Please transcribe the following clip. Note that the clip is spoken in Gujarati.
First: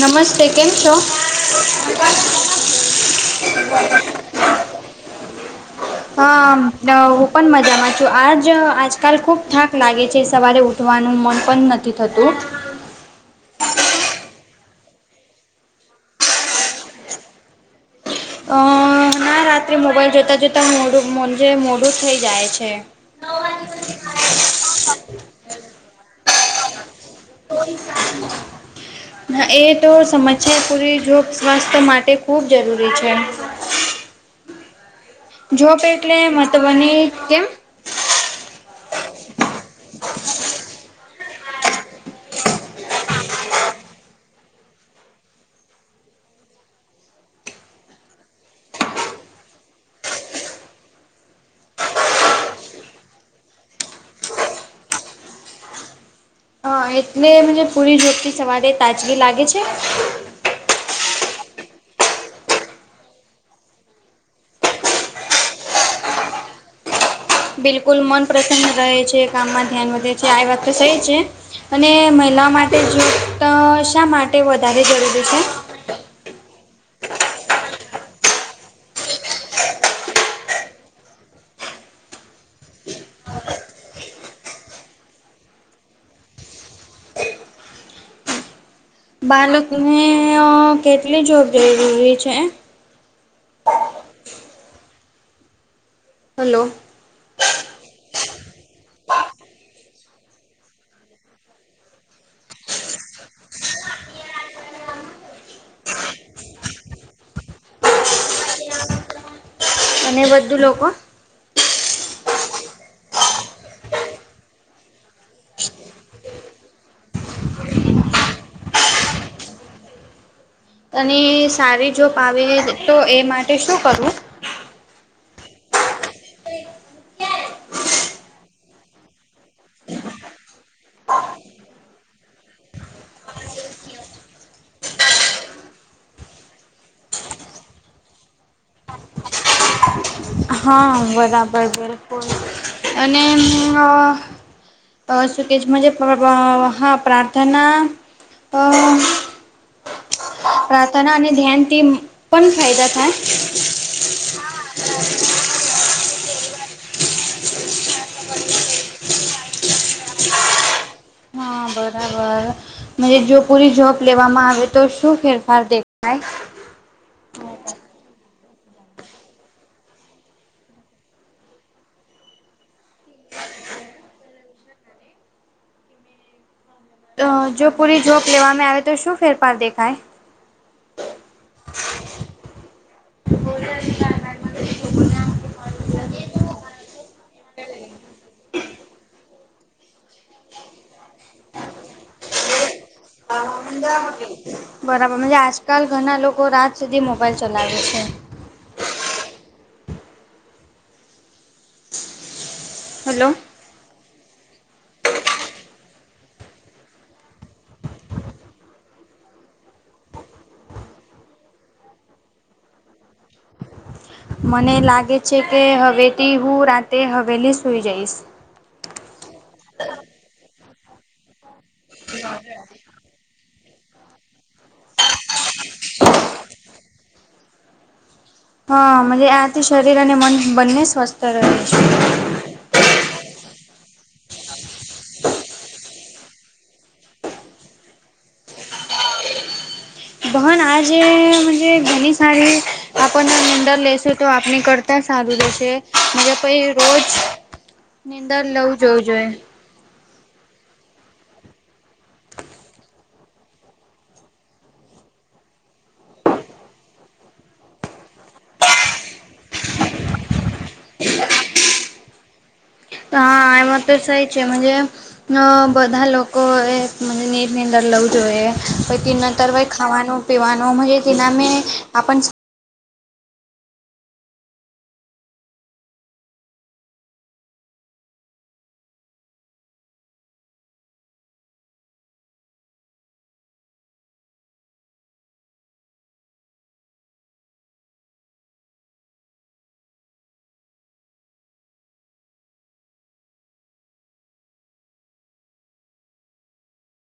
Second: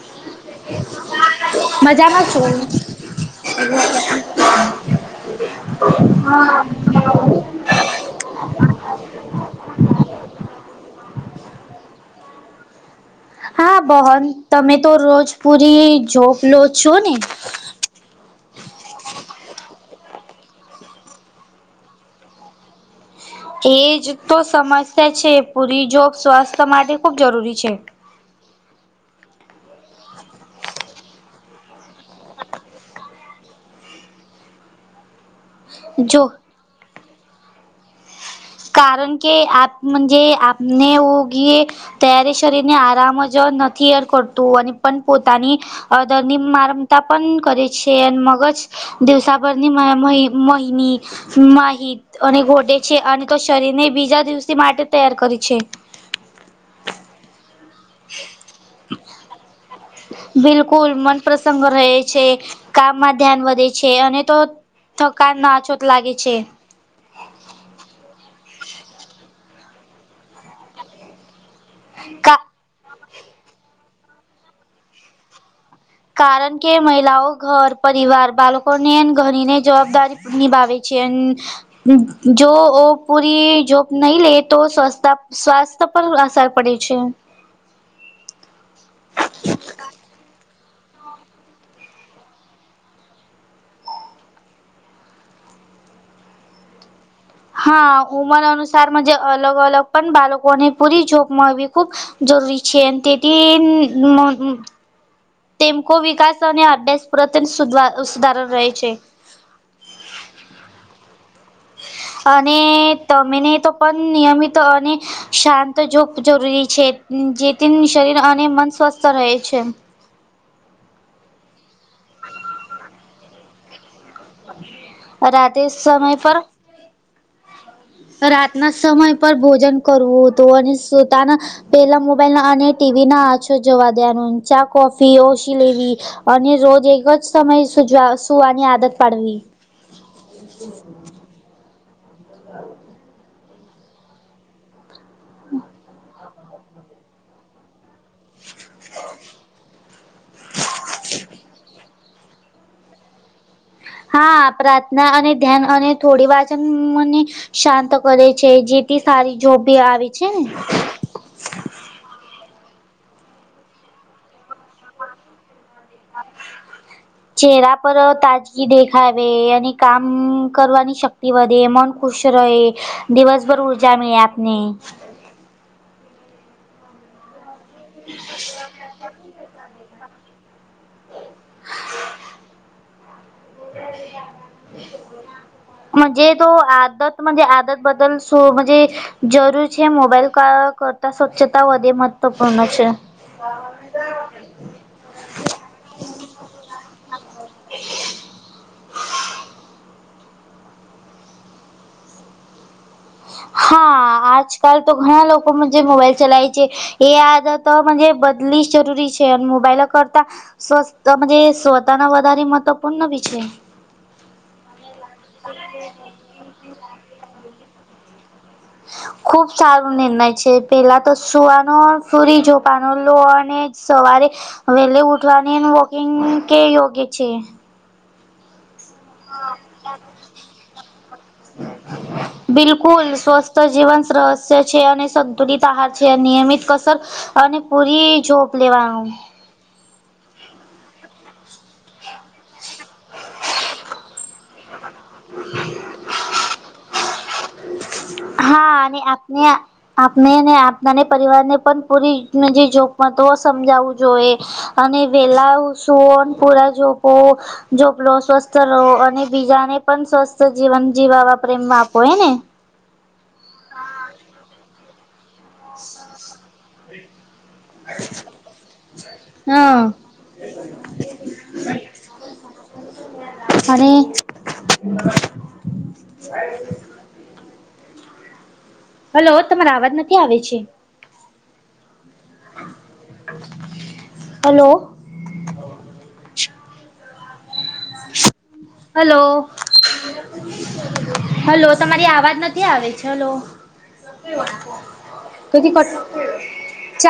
નમસ્તે કેમ છો? મજામાં છું હા હુ પણ મજામાં છુ તો આજ આજકાલ ખૂબ થાક લાગે છે સવારે ઉઠવાનું મન પણ નથી થતું. હા બહન તમે તો રોજ પુરી જોપ લો છો ને અ ના રાત્રે મોબાઈલ જોતા જોતા મોડુંજ મોડું જ થઈ જાય છે. એજ તો સમસ્યા છે પૂરી જોબ સ્વાસ્થ્ય માટે ખૂબ જરૂરી છે. હ એ તો સમસ્યા પૂરી જોગ સ્વાસ્થ્ય માટે ખૂબ જરૂરી છે. જોબ એટલે જો મને કેમ. કારણ કે આપ મંજે આપને ઓગી. ત્યારે શરીર ને આરામજ નથી એર કરતું અને પણ પોતાની. અ ધની મારમતા પણ કરે છે અને મગજ. દિવસાભરની મહિની માહિત અને ગટેે છે અને. શરીર ને બીજા દિવસે માટે તૈયાર કરી છે. અ એટલે મ પૂરી જોડથી સવારે તાજગી લાગે છે. બિલકુલ મન પ્રસંગ રહે છે કામમાં ધ્યાન વધે છે અને તો. થક નાચત લાગે છે. બિલકુલ મન પ્રસન્ન રહે છે કામમાં ધ્યાન વધે છે આવાત તો સઈ છે. અને કા મહિલાઓ માટે જૂથ શા માટે વધારે જરૂરી છે. કારણ કે મહિલાઓ ઘર પરિવાર બાળકોને ઘણીને જવાબદારી. નિભાવ છે અને. જો ઓ પૂરી જોબ નહી લે તો સ્વસ્છતા સ્વાસ્થ. પર અસર પડે છે. બાળકને કેટલી જોબ જરૂરી છે. હલો. હા ઉમર અનુસાર મગજ અલગ અલગ પણ બાળકોને પૂરી જોબ મળવી ખુબ. જરૂરી છે અને તેથી. તેમ વિકાસ અને અ્યાસ પ્રત સુધારો રહે છે. અને બધું લોકો. અને તમેને તો પણ નિયમિત અને. શાંત જો જરૂરી છે જેથી શરીર અને મન સ્વસ્થ રહે છે. અને સારી જોપ આવે તો એ માટે શું કરવું. રાતે સમય પર. હ. રાતના સમય પર ભોજન કરવું હતું અને પોતાના. પેલા મોબાઈલ અને ટીવીના આછો જોવા દેનું ચા કોફી ઓ શિલેવી. અને રોજ એકજ સમય સુજવા સુવાની આદત પાડવી. હા બરાબર બિલકુલ અને. શુભ કહે છે એજ હા પ્રાર્થના અ. પ્રાર્થના અને ધ્યાન થી પણ ફાયદા થાય. હા પ્રાર્થના અને ધ્યાન અને થોડી વાચન મને. શાંત કરે છે જેથી સારી જોબી આવે છે ને. હા બરાબર જો પૂરી જોબ લેવામાં આવે તો શું ફેરફાર દેખાય. ચહેરા પર તાજગી દેખાવે અને કામ કરવાની શક્તિ વધે મન. ખુશ રહે દિવસભર ઉર્જા મેળ આપને. જો પૂરી જોક લેવામાં આવે તો શું ફેરફાર દેખાય. [inaudible] મજે તો આદત. આદત બદલ સુ સો મજે જરૂર છે મોબાઈલ કરતા સ્વચ્છતા વધે મહત્વપૂર્ણ છે. બરાબર આજકાલ ઘણા લોકો રાત સુધી મોબાઈલ ચલાવે છે હેલો હા આજકાલ તો ઘણા લોકોમાં જે મોબાઈલ ચલાય છે. એ આદત બદલી જ જરૂરી છે મોબાઈલ કરતા સ્વ [unintelligible] સ્વતાના વધારે મહત્વપૂર્ણ વિષય મને લાગે છે કે હવેથી હું રાતે હવેલી સુઈ જઈશ ખુબ સારું નિર્ણય છે પેલા તો સુવાનો સુરી જોપાનો અને સવારે વહેલી ઉઠવાની વોકિંગ કે યોગ્ય છે. હા આથી શરીર અને મન બંને સ્વસ્થ રહે છે. બિલકુલ સ્વસ્થ જીવન સરહસ્ય છે અને સંતુલિત આહાર છે, નિયમિત કસર અને પૂરી જોપ લેવાનું આ જે મજે ઘણી સારી આપણને નિંદર લેશે તો આપણી કરતાં સારું લેશે માજા પય રોજ નીંદર હા લવું અને જોવું જોઈએ આપને આપણે ને આપનાને પરિવાર ને પણ પૂરી નજી જોખમતો સમજાવું જોઈએ અને વેલા સુઓ પૂરા જો બહ જપલો સ્વસ્થ રહો અને બીજાને પણ સ્વસ્થ જીવન જીવાવા પ્રેમ માં આપો હને તો હા એમાં તો સહી છે મજે ન બધા લોકોએ મ નીરની અંદર લવું જોઈએ પ ક નતર હો હા ખાવાનું પીવાનું મુહતે નામે આપન અને [inaudible] હલો તમારા આવાજ નથી આવે છે હલો હલો [inaudible] હલો તમારી આવાજ નથી આવી છે હલો કથી કટ